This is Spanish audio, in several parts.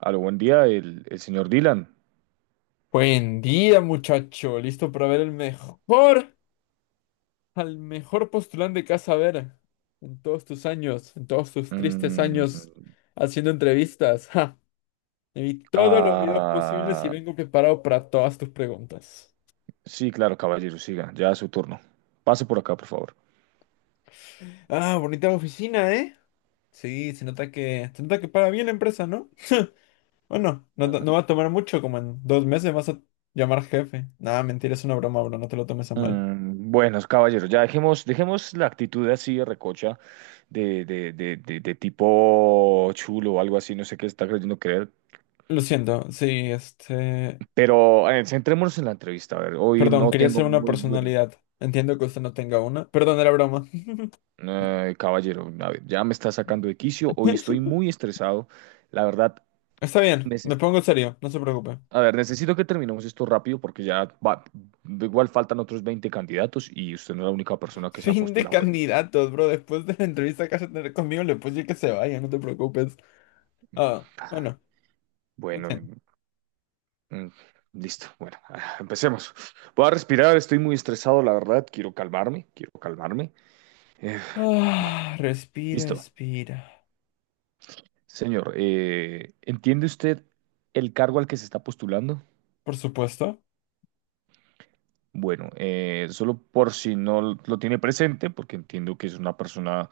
A lo buen día, el señor Dylan. Buen día, muchacho. ¿Listo para ver el mejor, al mejor postulante que vas a ver en todos tus años, en todos tus tristes Mm, años haciendo entrevistas? Ja, me vi todos los videos posibles y ah, vengo preparado para todas tus preguntas. sí, claro, caballero, siga, ya es su turno. Pase por acá, por favor. Ah, bonita oficina, ¿eh? Sí, se nota que paga bien la empresa, ¿no? Bueno, no, no Ah, no va a tomar mucho, como en 2 meses vas a llamar jefe. Nada, mentira, es una broma, bro, no te lo tomes a mal. Buenos caballeros, ya dejemos la actitud así de recocha, de tipo chulo o algo así, no sé qué está creyendo creer. Lo siento, sí, Pero centrémonos en la entrevista, a ver, hoy Perdón, no quería tengo ser una muy buena. personalidad. Entiendo que usted no tenga una. Perdón, era broma. Caballero, a ver, ya me está sacando de quicio, hoy estoy muy estresado, la verdad. Está bien, me pongo serio, no se preocupe. A ver, necesito que terminemos esto rápido porque igual faltan otros 20 candidatos y usted no es la única persona que se ha Fin de postulado hoy. candidatos, bro. Después de la entrevista que vas a tener conmigo, le puedo decir que se vaya, no te preocupes. Ah, bueno, no Bueno, sé. mm, listo. Bueno, empecemos. Voy a respirar, estoy muy estresado, la verdad. Quiero calmarme, quiero calmarme. Eh, Va, Ah, respira, listo. respira. Señor, ¿entiende usted el cargo al que se está postulando? Por supuesto, Bueno, solo por si no lo tiene presente, porque entiendo que es una persona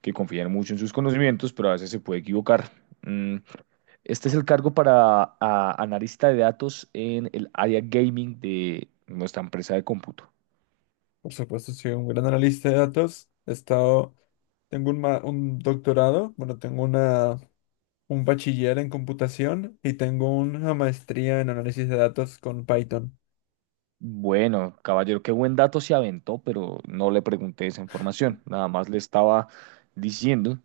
que confía mucho en sus conocimientos, pero a veces se puede equivocar. Mm, Este es el cargo para analista de datos en el área gaming de nuestra empresa de cómputo. por supuesto, soy un gran analista de datos. Un doctorado, un bachiller en computación y tengo una maestría en análisis de datos con Python. Bueno, caballero, qué buen dato se aventó, pero no le pregunté esa información. Nada más le estaba diciendo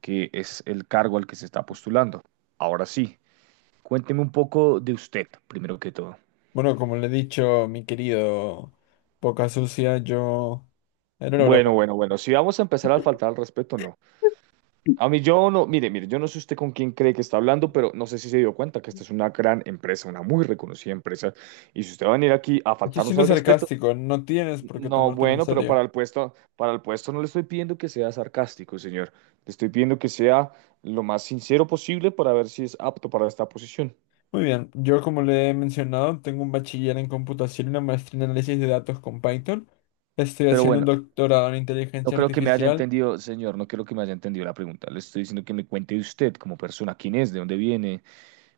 que es el cargo al que se está postulando. Ahora sí, cuénteme un poco de usted, primero que todo. Bueno, como le he dicho, mi querido Boca Sucia, yo... Era una Bueno, broma. bueno, bueno, si vamos a empezar a faltar al respeto, no. A mí yo no, mire, mire, yo no sé usted con quién cree que está hablando, pero no sé si se dio cuenta que esta es una gran empresa, una muy reconocida empresa. Y si usted va a venir aquí a Estoy faltarnos siendo al respeto, sarcástico, no tienes por qué no, tomártelo en bueno, pero serio. Para el puesto no le estoy pidiendo que sea sarcástico, señor. Le estoy pidiendo que sea lo más sincero posible para ver si es apto para esta posición. Muy bien, yo como le he mencionado, tengo un bachiller en computación y una maestría en análisis de datos con Python. Estoy Pero haciendo un bueno, doctorado en no inteligencia creo que me haya artificial. entendido, señor, no creo que me haya entendido la pregunta. Le estoy diciendo que me cuente de usted como persona, quién es, de dónde viene,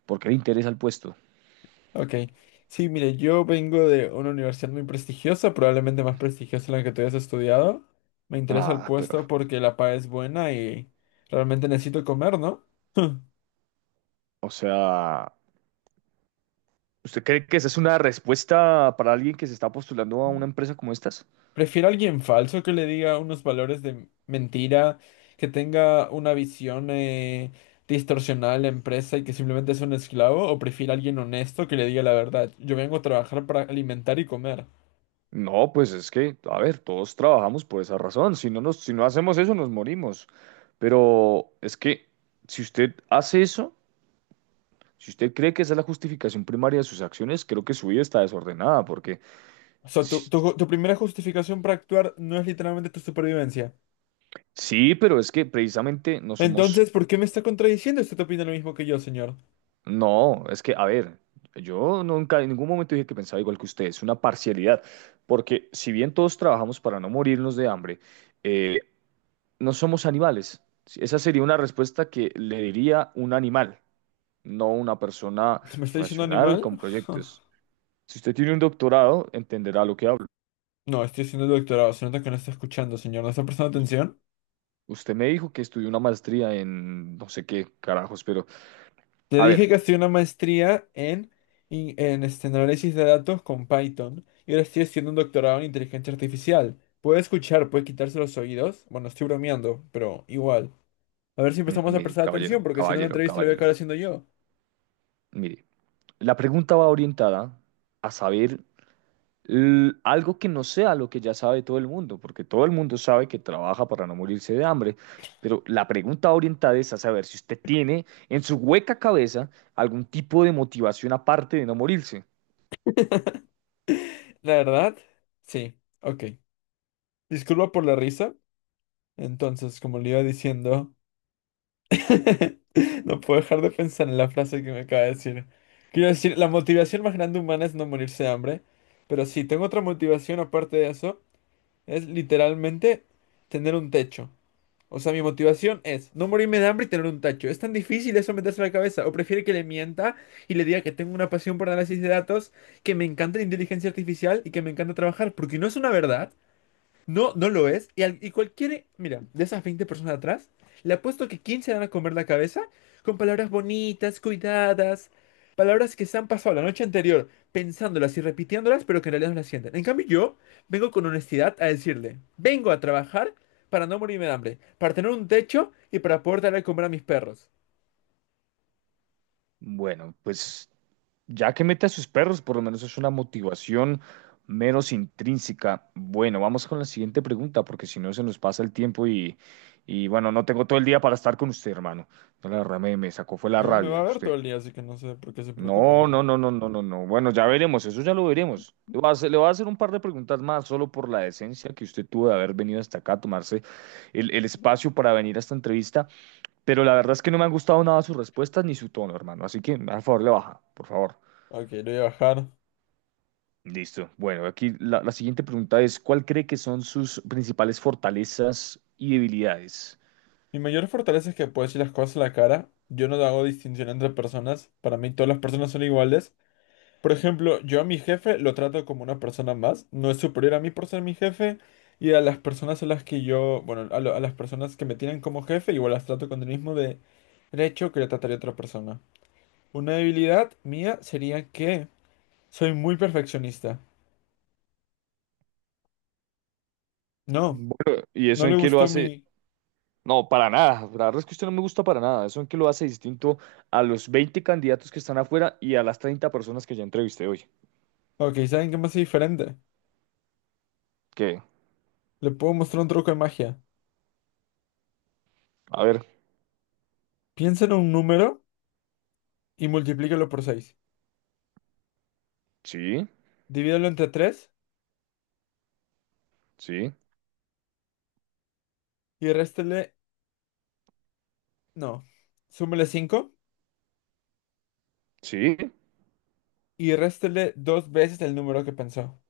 por qué le interesa el puesto. Ok, sí, mire, yo vengo de una universidad muy prestigiosa, probablemente más prestigiosa en la que tú hayas estudiado. Me interesa el Ah, pero, puesto porque la paga es buena y realmente necesito comer, ¿no? o sea... ¿Usted cree que esa es una respuesta para alguien que se está postulando a una empresa como estas? Prefiero a alguien falso que le diga unos valores de mentira, que tenga una visión distorsionada de la empresa y que simplemente es un esclavo, o prefiero a alguien honesto que le diga la verdad. Yo vengo a trabajar para alimentar y comer. No, pues es que, a ver, todos trabajamos por esa razón. Si no hacemos eso, nos morimos. Pero es que si usted hace eso, si usted cree que esa es la justificación primaria de sus acciones, creo que su vida está desordenada, porque O sea, sí, tu primera justificación para actuar no es literalmente tu supervivencia. sí, pero es que precisamente no somos. Entonces, ¿por qué me está contradiciendo? ¿Usted opina lo mismo que yo, señor? No, es que, a ver, yo nunca en ningún momento dije que pensaba igual que usted, es una parcialidad, porque si bien todos trabajamos para no morirnos de hambre, eh, no somos animales. Sí, esa sería una respuesta que le diría un animal, no una persona ¿Me está diciendo racional animal? con proyectos. Si usted tiene un doctorado, entenderá lo que hablo. No, estoy haciendo el doctorado. Se nota que no está escuchando, señor. ¿No está prestando U- atención? Usted me dijo que estudió una maestría en no sé qué carajos, pero Te a dije ver. que hacía una maestría en, in- en este análisis de datos con Python y ahora estoy haciendo un doctorado en inteligencia artificial. Puede escuchar, puede quitarse los oídos. Bueno, estoy bromeando, pero igual. A ver si empezamos a Mire, prestar atención, porque si no la entrevista la voy a caballero, acabar haciendo yo. mire, la pregunta va orientada a saber algo que no sea lo que ya sabe todo el mundo, porque todo el mundo sabe que trabaja para no morirse de hambre. Pero la pregunta orientada es a saber si usted tiene en su hueca cabeza algún tipo de motivación aparte de no morirse. La verdad, sí, ok. Disculpa por la risa. Entonces, como le iba diciendo, no puedo dejar de pensar en la frase que me acaba de decir. Quiero decir, la motivación más grande humana es no morirse de hambre. Pero sí, tengo otra motivación aparte de eso. Es literalmente tener un techo. O sea, mi motivación es no morirme de hambre y tener un techo. ¿Es tan difícil eso meterse en la cabeza? ¿O prefiere que le mienta y le diga que tengo una pasión por análisis de datos, que me encanta la inteligencia artificial y que me encanta trabajar? Porque no es una verdad. No, no lo es. Y, y cualquiera, mira, de esas 20 personas atrás, le apuesto que 15 van a comer la cabeza con palabras bonitas, cuidadas, palabras que se han pasado la noche anterior pensándolas y repitiéndolas, pero que en realidad no las sienten. En cambio, yo vengo con honestidad a decirle, vengo a trabajar para no morirme de hambre, para tener un techo y para poder darle de comer a mis perros. Bueno, pues ya que mete a sus perros, por lo menos es una motivación menos intrínseca. Bueno, vamos con la siguiente pregunta, porque si no se nos pasa el tiempo y bueno, no tengo todo el día para estar con usted, hermano. No, la verdad me sacó fue la Luego me va a rabia ver todo usted. el día, así que no sé por qué se preocupa, No, pero... no, no, no, no, no, no. Bueno, ya veremos, eso ya lo veremos. Le voy a hacer un par de preguntas más, solo por la decencia que usted tuvo de haber venido hasta acá a tomarse el espacio para venir a esta entrevista, pero la verdad es que no me han gustado nada sus respuestas ni su tono, hermano. Así que, a favor, le baja, por favor. Ok, le voy a bajar. Listo. Bueno, aquí la siguiente pregunta es, ¿cuál cree que son sus principales fortalezas y debilidades? Mi mayor fortaleza es que puedo decir las cosas a la cara. Yo no hago distinción entre personas. Para mí todas las personas son iguales. Por ejemplo, yo a mi jefe lo trato como una persona más. No es superior a mí por ser mi jefe. Y a las personas a las que yo, a las personas que me tienen como jefe, igual las trato con el mismo de derecho que le trataría a otra persona. Una debilidad mía sería que soy muy perfeccionista. No, Bueno, ¿y no eso le en qué lo gustó hace? mi... No, para nada. La verdad es que usted no me gusta para nada. Eso en que lo hace distinto a los 20 candidatos que están afuera y a las 30 personas que ya entrevisté hoy. Ok, ¿saben qué me hace diferente? Que, Le puedo mostrar un truco de magia. a ver, Piensa en un número y multiplícalo por 6. sí, Divídelo entre 3 sí, y réstele, no, súmele 5 sí. y réstele 2 veces el número que pensó.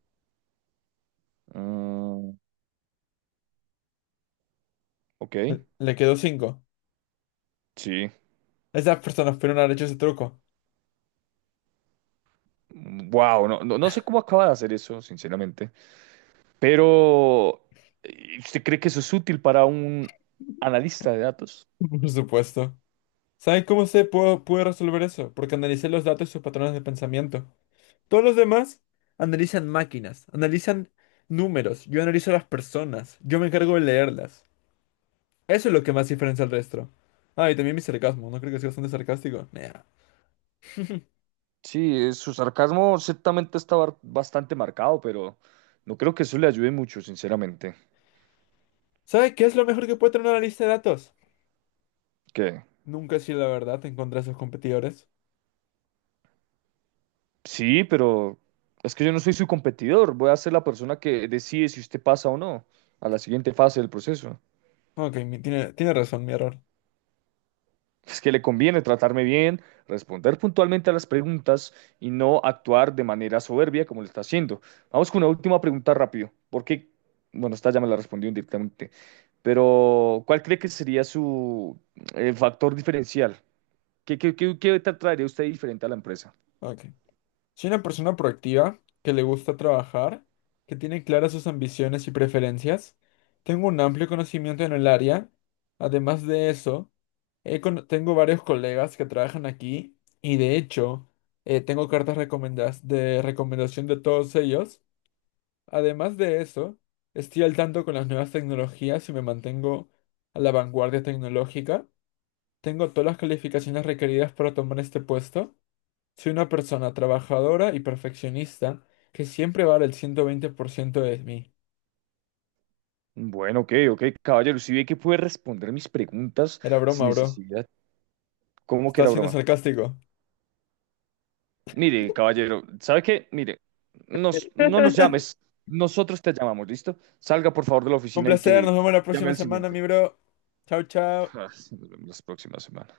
mm, ok, Le quedó 5. sí. Esas personas pudieron haber hecho ese truco. Wow, no, no, no sé cómo acaba de hacer eso, sinceramente. Pero, ¿y ¿usted cree que eso es útil para un analista de datos? Por supuesto. ¿Saben cómo pude resolver eso? Porque analicé los datos y sus patrones de pensamiento. Todos los demás analizan máquinas, analizan números. Yo analizo a las personas. Yo me encargo de leerlas. Eso es lo que más diferencia al resto. Ah, y también mi sarcasmo. ¿No creo que sea bastante sarcástico? Nah. Sí, su sarcasmo ciertamente está bastante marcado, pero no creo que eso le ayude mucho, sinceramente. ¿Sabe qué es lo mejor que puede tener una lista de datos? ¿Qué? Nunca sí, la verdad encontrar contra sus competidores. Sí, pero es que yo no soy su competidor. Voy a ser la persona que decide si usted pasa o no a la siguiente fase del proceso. Ok, tiene razón, mi error. Es que le conviene tratarme bien, responder puntualmente a las preguntas y no actuar de manera soberbia como lo está haciendo. Vamos con una última pregunta rápido. Porque, bueno, esta ya me la respondió directamente. Pero, ¿cuál cree que sería su factor diferencial? Qué traería usted diferente a la empresa? Ok. Soy una persona proactiva, que le gusta trabajar, que tiene claras sus ambiciones y preferencias. Tengo un amplio conocimiento en el área. Además de eso, tengo varios colegas que trabajan aquí y de hecho, tengo cartas recomendadas de recomendación de todos ellos. Además de eso, estoy al tanto con las nuevas tecnologías y me mantengo a la vanguardia tecnológica. Tengo todas las calificaciones requeridas para tomar este puesto. Soy una persona trabajadora y perfeccionista que siempre va a dar el 120% de mí. Bueno, ok, ok, caballero. Si ve que puede responder mis preguntas Era sin broma, bro. necesidad, ¿cómo que Estaba era siendo broma? sarcástico. Mire, caballero, ¿sabe qué? Mire, no nos llames. Nosotros te llamamos, ¿listo? Salga, por favor, de la Un oficina y placer, que nos vemos la llame próxima al semana, siguiente. mi bro. Chao, chao. Ah, sí, nos vemos la próxima semana.